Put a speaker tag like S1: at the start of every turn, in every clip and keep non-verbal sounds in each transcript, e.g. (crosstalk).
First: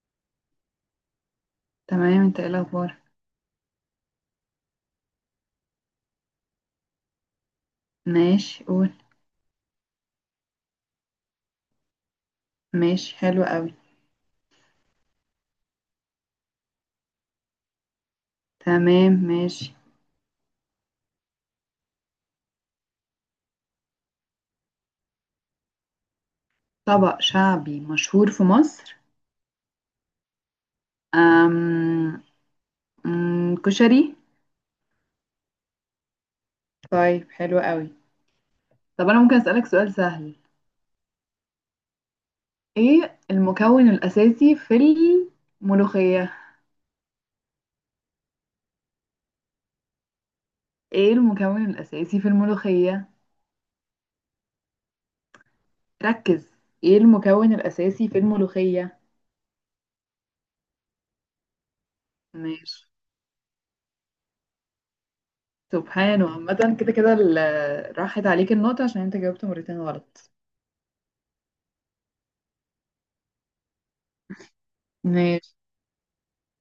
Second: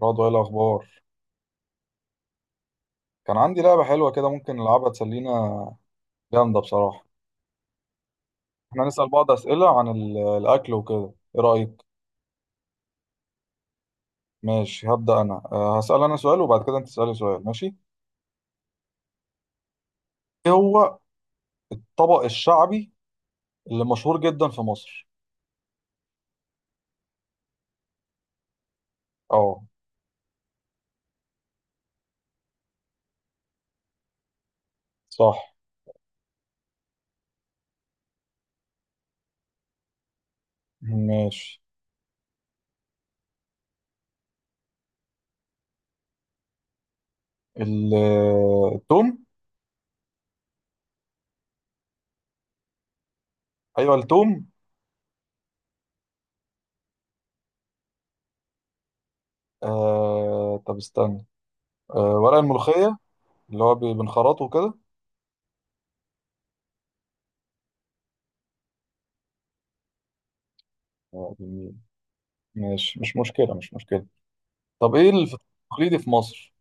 S1: برضه ايه الاخبار؟
S2: تمام، انت ايه الاخبار؟
S1: كان عندي لعبه حلوه كده، ممكن نلعبها تسلينا. جامده بصراحه.
S2: ماشي،
S1: احنا
S2: قول.
S1: نسال بعض اسئله عن الاكل وكده، ايه رايك؟
S2: ماشي حلو قوي.
S1: ماشي، هبدا انا. هسال انا سؤال، وبعد كده انت تسالي سؤال. ماشي؟
S2: تمام ماشي.
S1: ايه هو الطبق الشعبي اللي مشهور جدا في مصر؟
S2: طبق شعبي مشهور في مصر.
S1: اه،
S2: أم... كشري.
S1: صح.
S2: طيب حلو قوي. طب انا ممكن اسالك سؤال سهل.
S1: ماشي.
S2: ايه المكون الاساسي في الملوخية؟
S1: ال- التوم.
S2: ايه المكون الاساسي في الملوخية؟
S1: ايوه، التوم.
S2: ركز. ايه المكون الاساسي في الملوخية؟
S1: آه، طب استنى. آه، ورق
S2: ماشي.
S1: الملوخيه. اللي هو بنخرطه كده.
S2: سبحانه، عامة كده كده راحت عليك النقطة عشان انت جاوبت مرتين غلط.
S1: آه، جميل. ماشي، مش مشكله، مش مشكله. طب، ايه الفطار
S2: ماشي.
S1: التقليدي في مصر؟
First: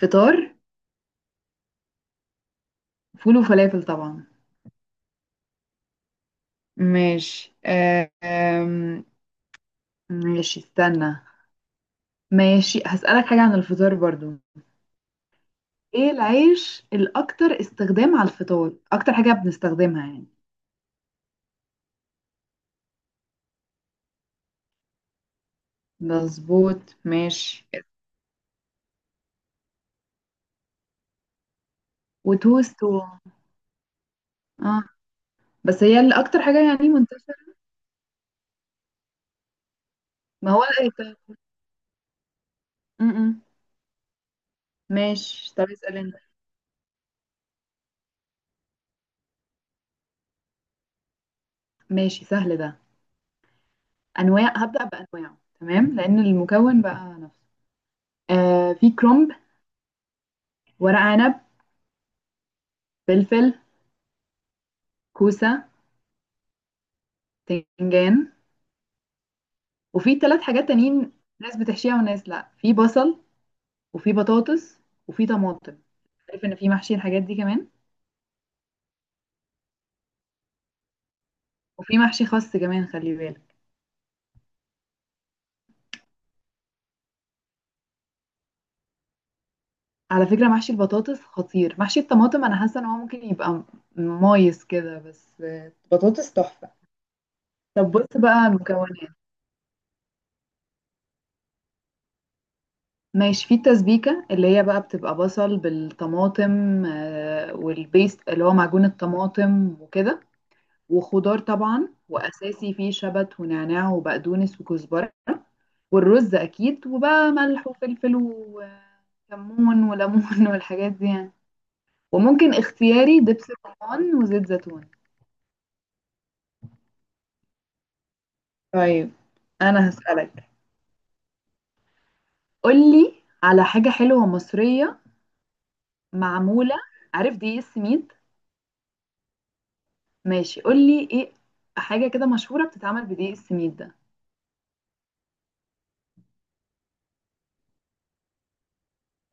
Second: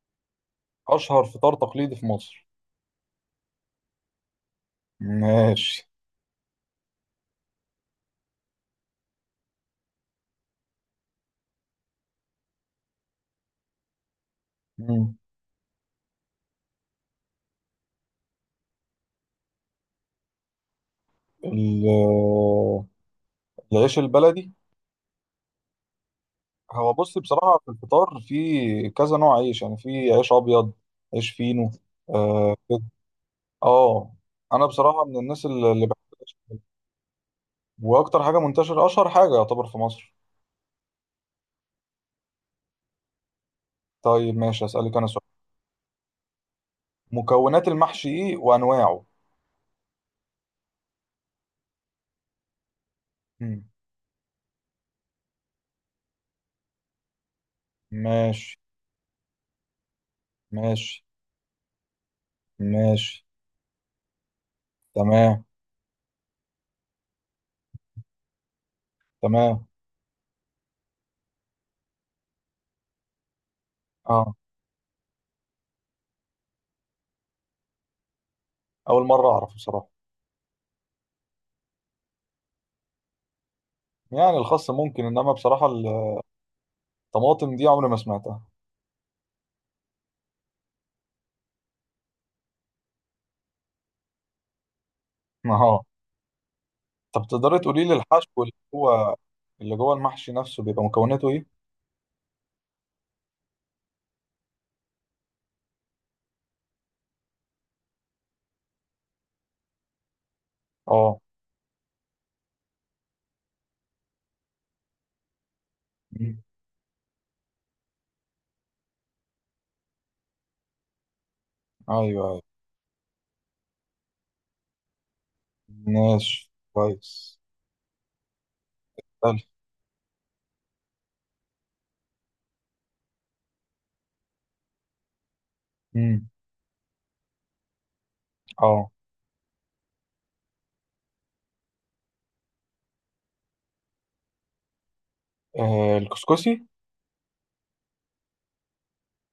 S2: فطار.
S1: أشهر فطار تقليدي في مصر؟
S2: فول وفلافل طبعا.
S1: ماشي.
S2: ماشي. آه، آم، ماشي استنى. ماشي هسألك حاجة عن الفطار برضو.
S1: مم.
S2: ايه العيش الأكتر استخدام على الفطار، أكتر حاجة بنستخدمها يعني؟
S1: ال- العيش البلدي. هو
S2: مظبوت
S1: بص بصراحة،
S2: ماشي.
S1: في الفطار في كذا نوع عيش، يعني في عيش أبيض، عيش فينو. آه
S2: وتوست
S1: كده. آه، أنا
S2: اه،
S1: بصراحة من الناس اللي
S2: بس
S1: اللي بحب
S2: هي اللي أكتر
S1: العيش.
S2: حاجة يعني منتشرة.
S1: وأكتر حاجة منتشرة، أشهر حاجة يعتبر في مصر.
S2: ما هو الأيت. م- م.
S1: طيب، ماشي، أسألك أنا سؤال.
S2: ماشي، طب اسأل انت.
S1: مكونات المحشي إيه وأنواعه؟
S2: ماشي، سهل ده.
S1: مم.
S2: أنواع، هبدأ بأنواعه، تمام، لأن المكون بقى نفسه.
S1: ماشي.
S2: في كرومب. ورق
S1: ماشي.
S2: عنب.
S1: ماشي.
S2: فلفل.
S1: تمام.
S2: كوسة. وبتنجان.
S1: تمام.
S2: وفي ثلاث حاجات تانيين، ناس بتحشيها وناس لا. في بصل. وفي
S1: آه.
S2: بطاطس. وفي طماطم. عارف ان في محشي الحاجات دي كمان.
S1: أول مرة أعرف بصراحة.
S2: وفي محشي خس كمان، خلي بالك.
S1: يعني الخاص ممكن انما بصراحه، طماطم دي عمري ما سمعتها.
S2: على فكرة محشي البطاطس خطير. محشي الطماطم انا حاسة ان هو ممكن يبقى مايس كده، بس
S1: (laughs) اه.
S2: بطاطس تحفة.
S1: طب تقدري تقولي
S2: طب
S1: لي
S2: بص
S1: الحشو
S2: بقى
S1: اللي
S2: المكونات.
S1: هو، اللي جوه المحشي نفسه بيبقى مكوناته ايه؟
S2: ماشي. في التسبيكة اللي هي بقى بتبقى بصل بالطماطم، والبيست اللي هو معجون الطماطم وكده.
S1: اه.
S2: وخضار طبعا، واساسي فيه شبت ونعناع وبقدونس وكزبره. والرز
S1: مم.
S2: اكيد. وبقى ملح وفلفل وكمون وليمون (laughs) والحاجات دي يعني.
S1: ايوه ايوه.
S2: وممكن اختياري دبس رمان وزيت زيتون.
S1: ماشي، كويس.
S2: طيب
S1: حلو.
S2: انا هسألك. قولي على حاجة حلوة مصرية
S1: مم.
S2: معمولة. عارف دقيق السميد؟
S1: اه.
S2: ماشي، قولي ايه حاجة كده مشهورة بتتعمل بدقيق السميد ده.
S1: آه، الكسكسي.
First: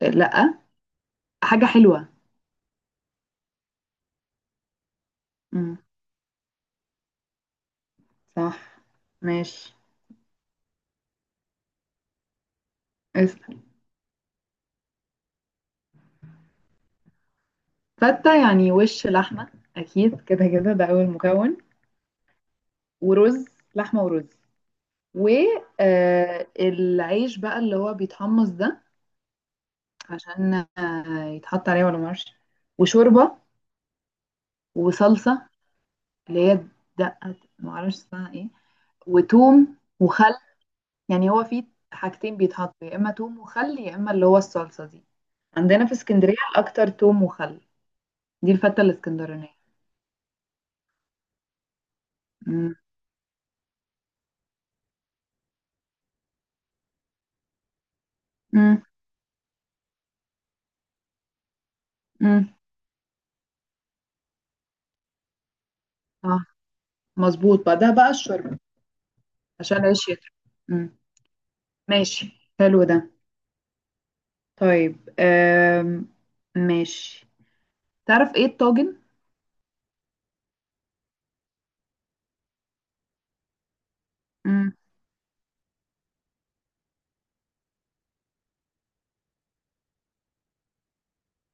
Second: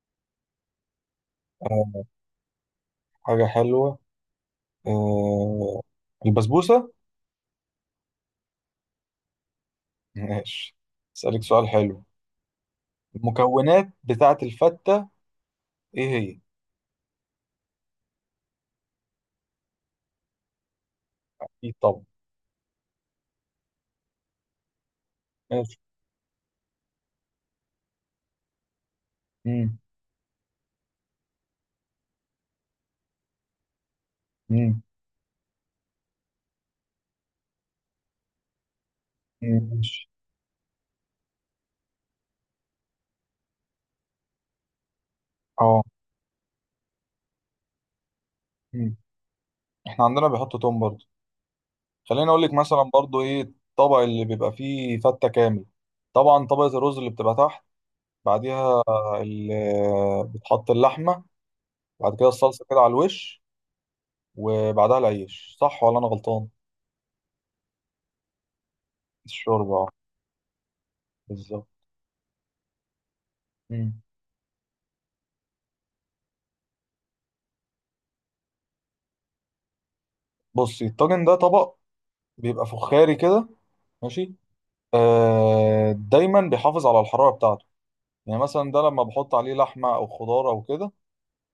S2: لا، حاجة
S1: آه.
S2: حلوة.
S1: حاجة حلوة.
S2: امم
S1: آه. البسبوسة.
S2: صح. ماشي.
S1: ماشي. اسألك سؤال حلو.
S2: اسأل.
S1: المكونات بتاعة الفتة، ايه هي؟
S2: فتة يعني وش لحمة أكيد، كده كده ده أول مكون.
S1: ايه طبعا.
S2: ورز. لحمة ورز.
S1: ماشي.
S2: والعيش بقى اللي هو بيتحمص ده،
S1: مم.
S2: عشان يتحط عليه ولا معرفش. وشوربة.
S1: مم.
S2: وصلصة اللي هي دقة معرفش اسمها ايه. وتوم
S1: ماشي.
S2: وخل. يعني هو فيه حاجتين بيتحطوا، يا إما توم وخل يا إما اللي هو الصلصة دي.
S1: اه.
S2: عندنا في اسكندرية الأكتر توم وخل. دي الفتة
S1: مم.
S2: الاسكندرانية.
S1: احنا عندنا بيحطوا توم برضه. خليني اقول لك
S2: مم.
S1: مثلا برضو، ايه الطبق اللي بيبقى فيه فته كامل؟ طبعا، طبقه الرز اللي بتبقى تحت.
S2: مم.
S1: بعديها بتحط اللحمه. بعد كده
S2: مم.
S1: الصلصه كده على الوش. وبعدها العيش، صح ولا انا
S2: اه،
S1: غلطان؟
S2: مظبوط. بعدها بقى الشوربة،
S1: الشوربه،
S2: عشان
S1: اه.
S2: العيش يطرى. مم.
S1: بالظبط.
S2: ماشي حلو ده.
S1: مم.
S2: طيب ماشي. تعرف ايه الطاجن؟
S1: بصي، الطاجن ده طبق بيبقى فخاري كده. ماشي.
S2: مم.
S1: آه، دايما بيحافظ على الحراره بتاعته. يعني مثلا ده، لما بحط عليه لحمه او خضار او كده،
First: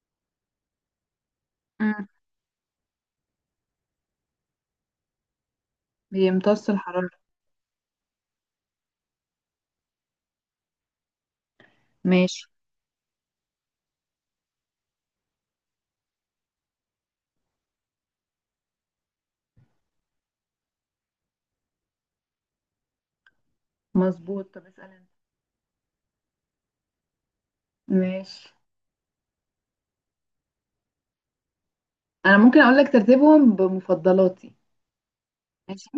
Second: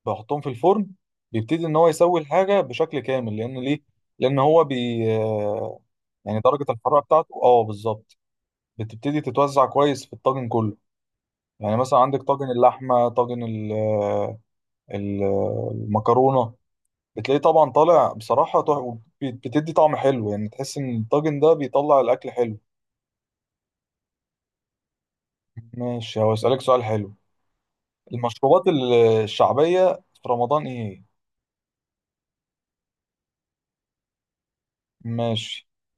S1: بحطهم في الفرن، بيبتدي ان هو
S2: مم.
S1: يسوي الحاجه بشكل كامل، لان ليه؟ لان هو بي آه، يعني درجه
S2: بيمتص
S1: الحراره
S2: الحرارة.
S1: بتاعته، اه بالظبط، بتبتدي تتوزع كويس في الطاجن كله. يعني مثلا عندك
S2: ماشي.
S1: طاجن اللحمه، طاجن المكرونه. بتلاقيه طبعا طالع بصراحه، بتدي طعم حلو، يعني تحس ان الطاجن ده بيطلع الاكل حلو.
S2: مظبوط، طب اسأل انت.
S1: ماشي. هو اسالك سؤال حلو.
S2: ماشي.
S1: المشروبات الشعبيه في رمضان ايه؟
S2: انا ممكن اقول لك ترتيبهم بمفضلاتي.
S1: ماشي.
S2: ماشي.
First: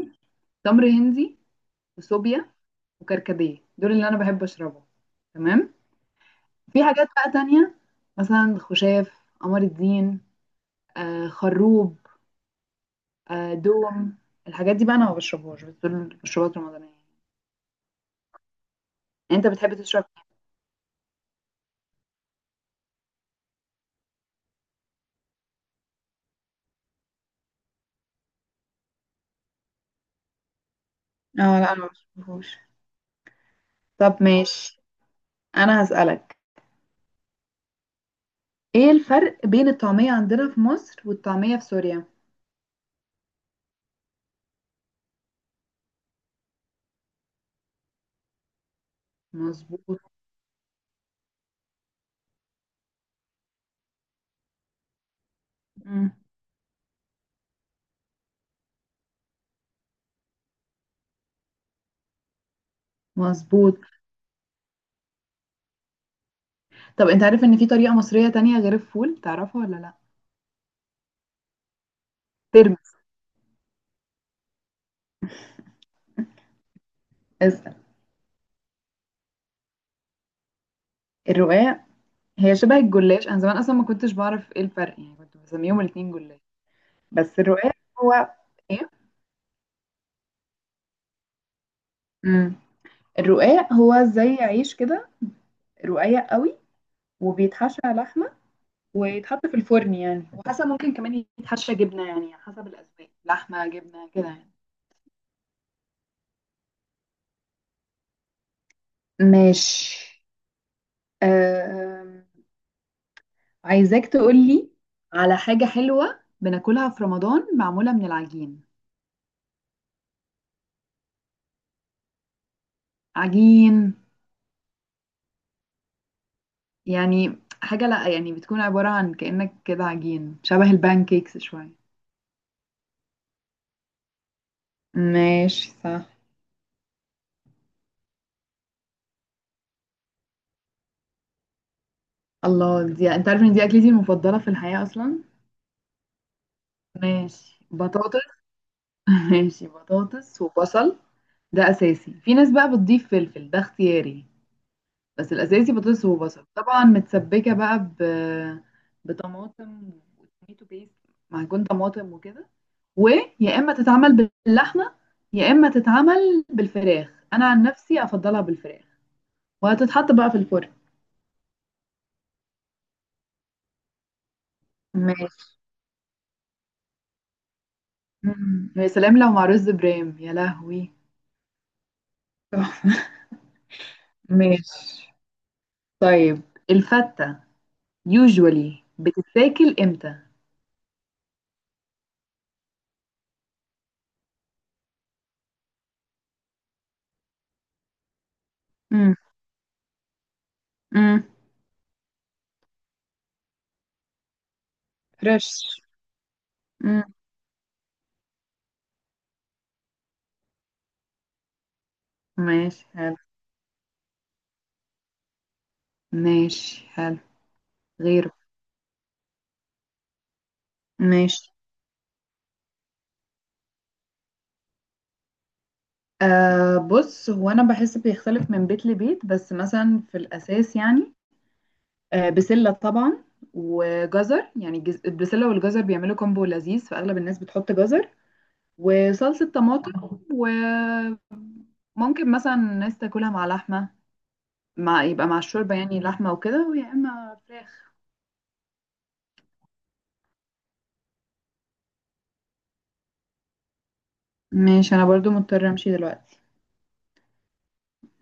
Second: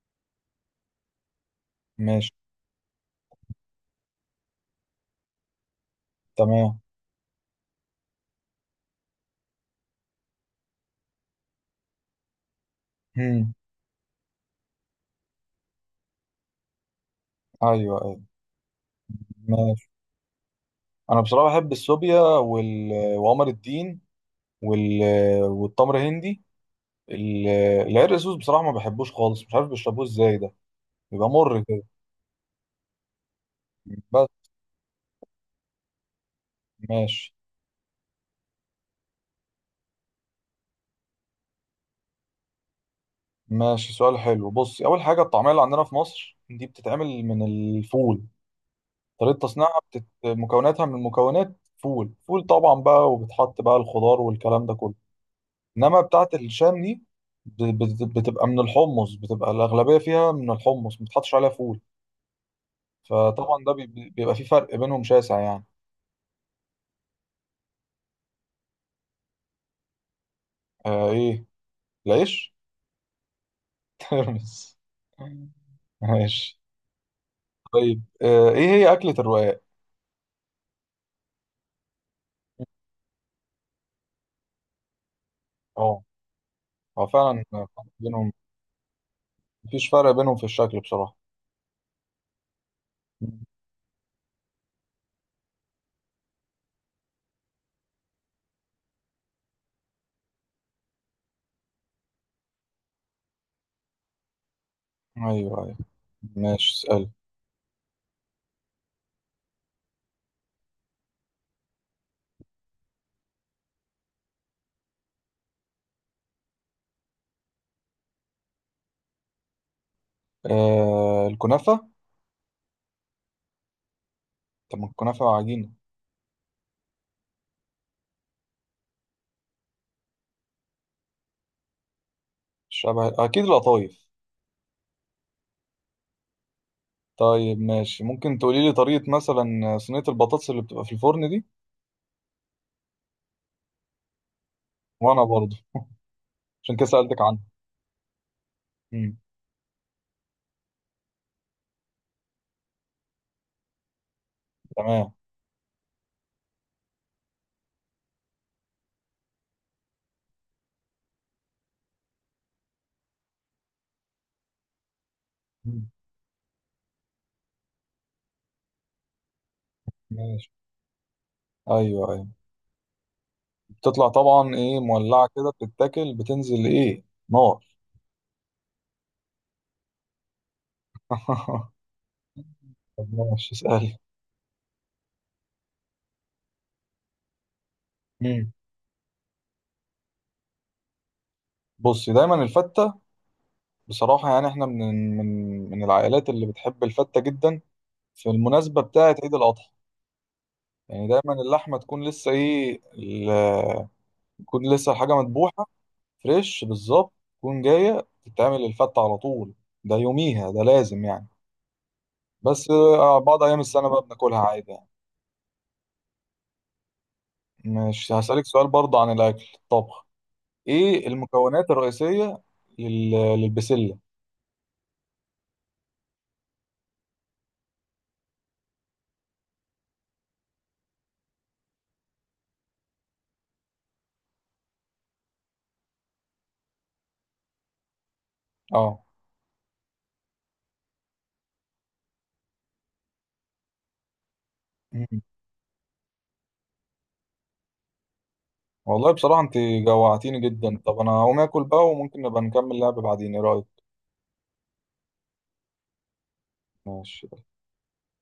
S2: تمر هندي.
S1: ماشي.
S2: وصوبيا. وكركديه. دول اللي انا بحب اشربهم. تمام.
S1: تمام.
S2: في حاجات بقى تانية، مثلا خشاف قمر الدين، خروب،
S1: هم.
S2: دوم. الحاجات دي بقى انا ما بشربهاش، بس دول مشروبات رمضانية.
S1: ايوه.
S2: انت بتحب
S1: ايوه.
S2: تشرب؟
S1: انا بصراحه بحب السوبيا وقمر الدين وال... والتمر هندي. ال- العرق سوس بصراحه ما بحبوش خالص، مش عارف بيشربوه ازاي، ده بيبقى
S2: اه
S1: مر
S2: لا، انا
S1: كده.
S2: ما بشوفوش. طب
S1: بس.
S2: ماشي، انا هسألك.
S1: ماشي.
S2: ايه الفرق بين الطعمية عندنا في مصر والطعمية في سوريا؟
S1: ماشي، سؤال حلو. بص، اول حاجه الطعميه اللي عندنا في مصر دي بتتعمل من الفول. طريقه تصنيعها
S2: مظبوط.
S1: مكوناتها من مكونات فول، فول طبعا بقى، وبتحط بقى الخضار والكلام ده كله. انما
S2: مم.
S1: بتاعه الشام دي، بت- بتبقى من الحمص، بتبقى الاغلبيه فيها من الحمص، ما بتحطش عليها فول. فطبعا ده
S2: مظبوط.
S1: بيبقى في فرق بينهم شاسع يعني.
S2: طب انت عارف ان في طريقة مصرية تانية غير الفول، تعرفها ولا لا؟
S1: آه، ايه؟ العيش.
S2: ترمس.
S1: (laughs) ترمس. ماشي.
S2: اسأل.
S1: طيب، ايه هي أكلة الرقاق؟
S2: الرقاق. هي شبه الجلاش، انا زمان اصلا ما كنتش بعرف ايه الفرق، يعني كنت بسميهم
S1: اه،
S2: الاتنين جلاش.
S1: هو
S2: بس
S1: فعلا فرق
S2: الرقاق هو
S1: بينهم.
S2: ايه.
S1: مفيش فرق بينهم في الشكل بصراحة.
S2: امم الرقاق هو زي عيش كده، رقيق قوي، وبيتحشى لحمة، ويتحط في الفرن يعني. وحسب، ممكن كمان يتحشى جبنة يعني، حسب الأذواق، لحمة جبنة كده يعني.
S1: ايوه، ايوه. ماشي، اسأل.
S2: ماشي. أم... عايزاك تقولي على حاجة حلوة بناكلها في رمضان، معمولة من العجين.
S1: آه، الكنافة.
S2: عجين
S1: طب ما الكنافة عجينة.
S2: يعني حاجة، لأ، يعني بتكون عبارة عن كأنك كده عجين شبه البانكيكس شوية.
S1: شبه اكيد القطايف.
S2: ماشي صح.
S1: طيب، ماشي، ممكن تقولي لي طريقة مثلا صينية البطاطس اللي بتبقى في الفرن دي؟
S2: الله، دي انت عارف ان دي اكلتي المفضلة في الحياة اصلا.
S1: وانا برضه، عشان كده سألتك عنها.
S2: ماشي، بطاطس.
S1: مم.
S2: (laughs) ماشي، بطاطس وبصل ده اساسي. في ناس بقى بتضيف فلفل، ده اختياري.
S1: تمام.
S2: بس الاساسي بطاطس وبصل طبعا، متسبكه بقى بطماطم، وتوميتو بيست، معجون طماطم وكده. ويا اما تتعمل باللحمه، يا اما
S1: مم.
S2: تتعمل بالفراخ. انا عن نفسي افضلها بالفراخ. وهتتحط بقى في
S1: ماشي.
S2: الفرن.
S1: ايوه. ايوه. بتطلع طبعا ايه مولعه كده،
S2: ماشي.
S1: بتتاكل، بتنزل ايه؟ نار.
S2: مم. يا سلام لو مع رز برام، يا لهوي.
S1: (laughs)
S2: تحفة.
S1: طب، ماشي، اسألي.
S2: ماشي، طيب الفتة
S1: مم.
S2: usually بتتاكل امتى؟
S1: بصي، دايما الفتة بصراحة، يعني احنا من من العائلات اللي بتحب الفتة جدا، في المناسبة بتاعة
S2: امم.
S1: عيد الأضحى. يعني
S2: امم.
S1: دايما اللحمة تكون لسه تكون لسه الحاجة مذبوحة.
S2: فريش.
S1: فريش
S2: امم.
S1: بالظبط. تكون جاية تتعمل الفتة على طول، ده يوميها، ده لازم يعني. بس
S2: ماشي حلو.
S1: بعض أيام السنة بقى بناكلها عادي يعني.
S2: ماشي حلو.
S1: مش
S2: غيره.
S1: هسألك سؤال برضه عن الأكل الطبخ. ايه
S2: ماشي.
S1: المكونات الرئيسية لل... للبسلة؟
S2: بص، هو انا بحس بيختلف من بيت لبيت، بس مثلا في الاساس يعني بسله طبعا، وجزر، يعني البسله والجزر بيعملوا كومبو لذيذ، فاغلب الناس بتحط جزر.
S1: اه.
S2: وصلصه طماطم. وممكن مثلا الناس تاكلها مع لحمه، مع
S1: مم.
S2: يبقى مع الشوربه يعني، لحمه وكده، ويا اما فراخ.
S1: والله بصراحة انت جوعتيني جدا. طب، انا هقوم اكل بقى، وممكن نبقى نكمل لعب بعدين، ايه رأيك؟
S2: ماشي، انا برضو مضطره امشي دلوقتي.
S1: ماشي.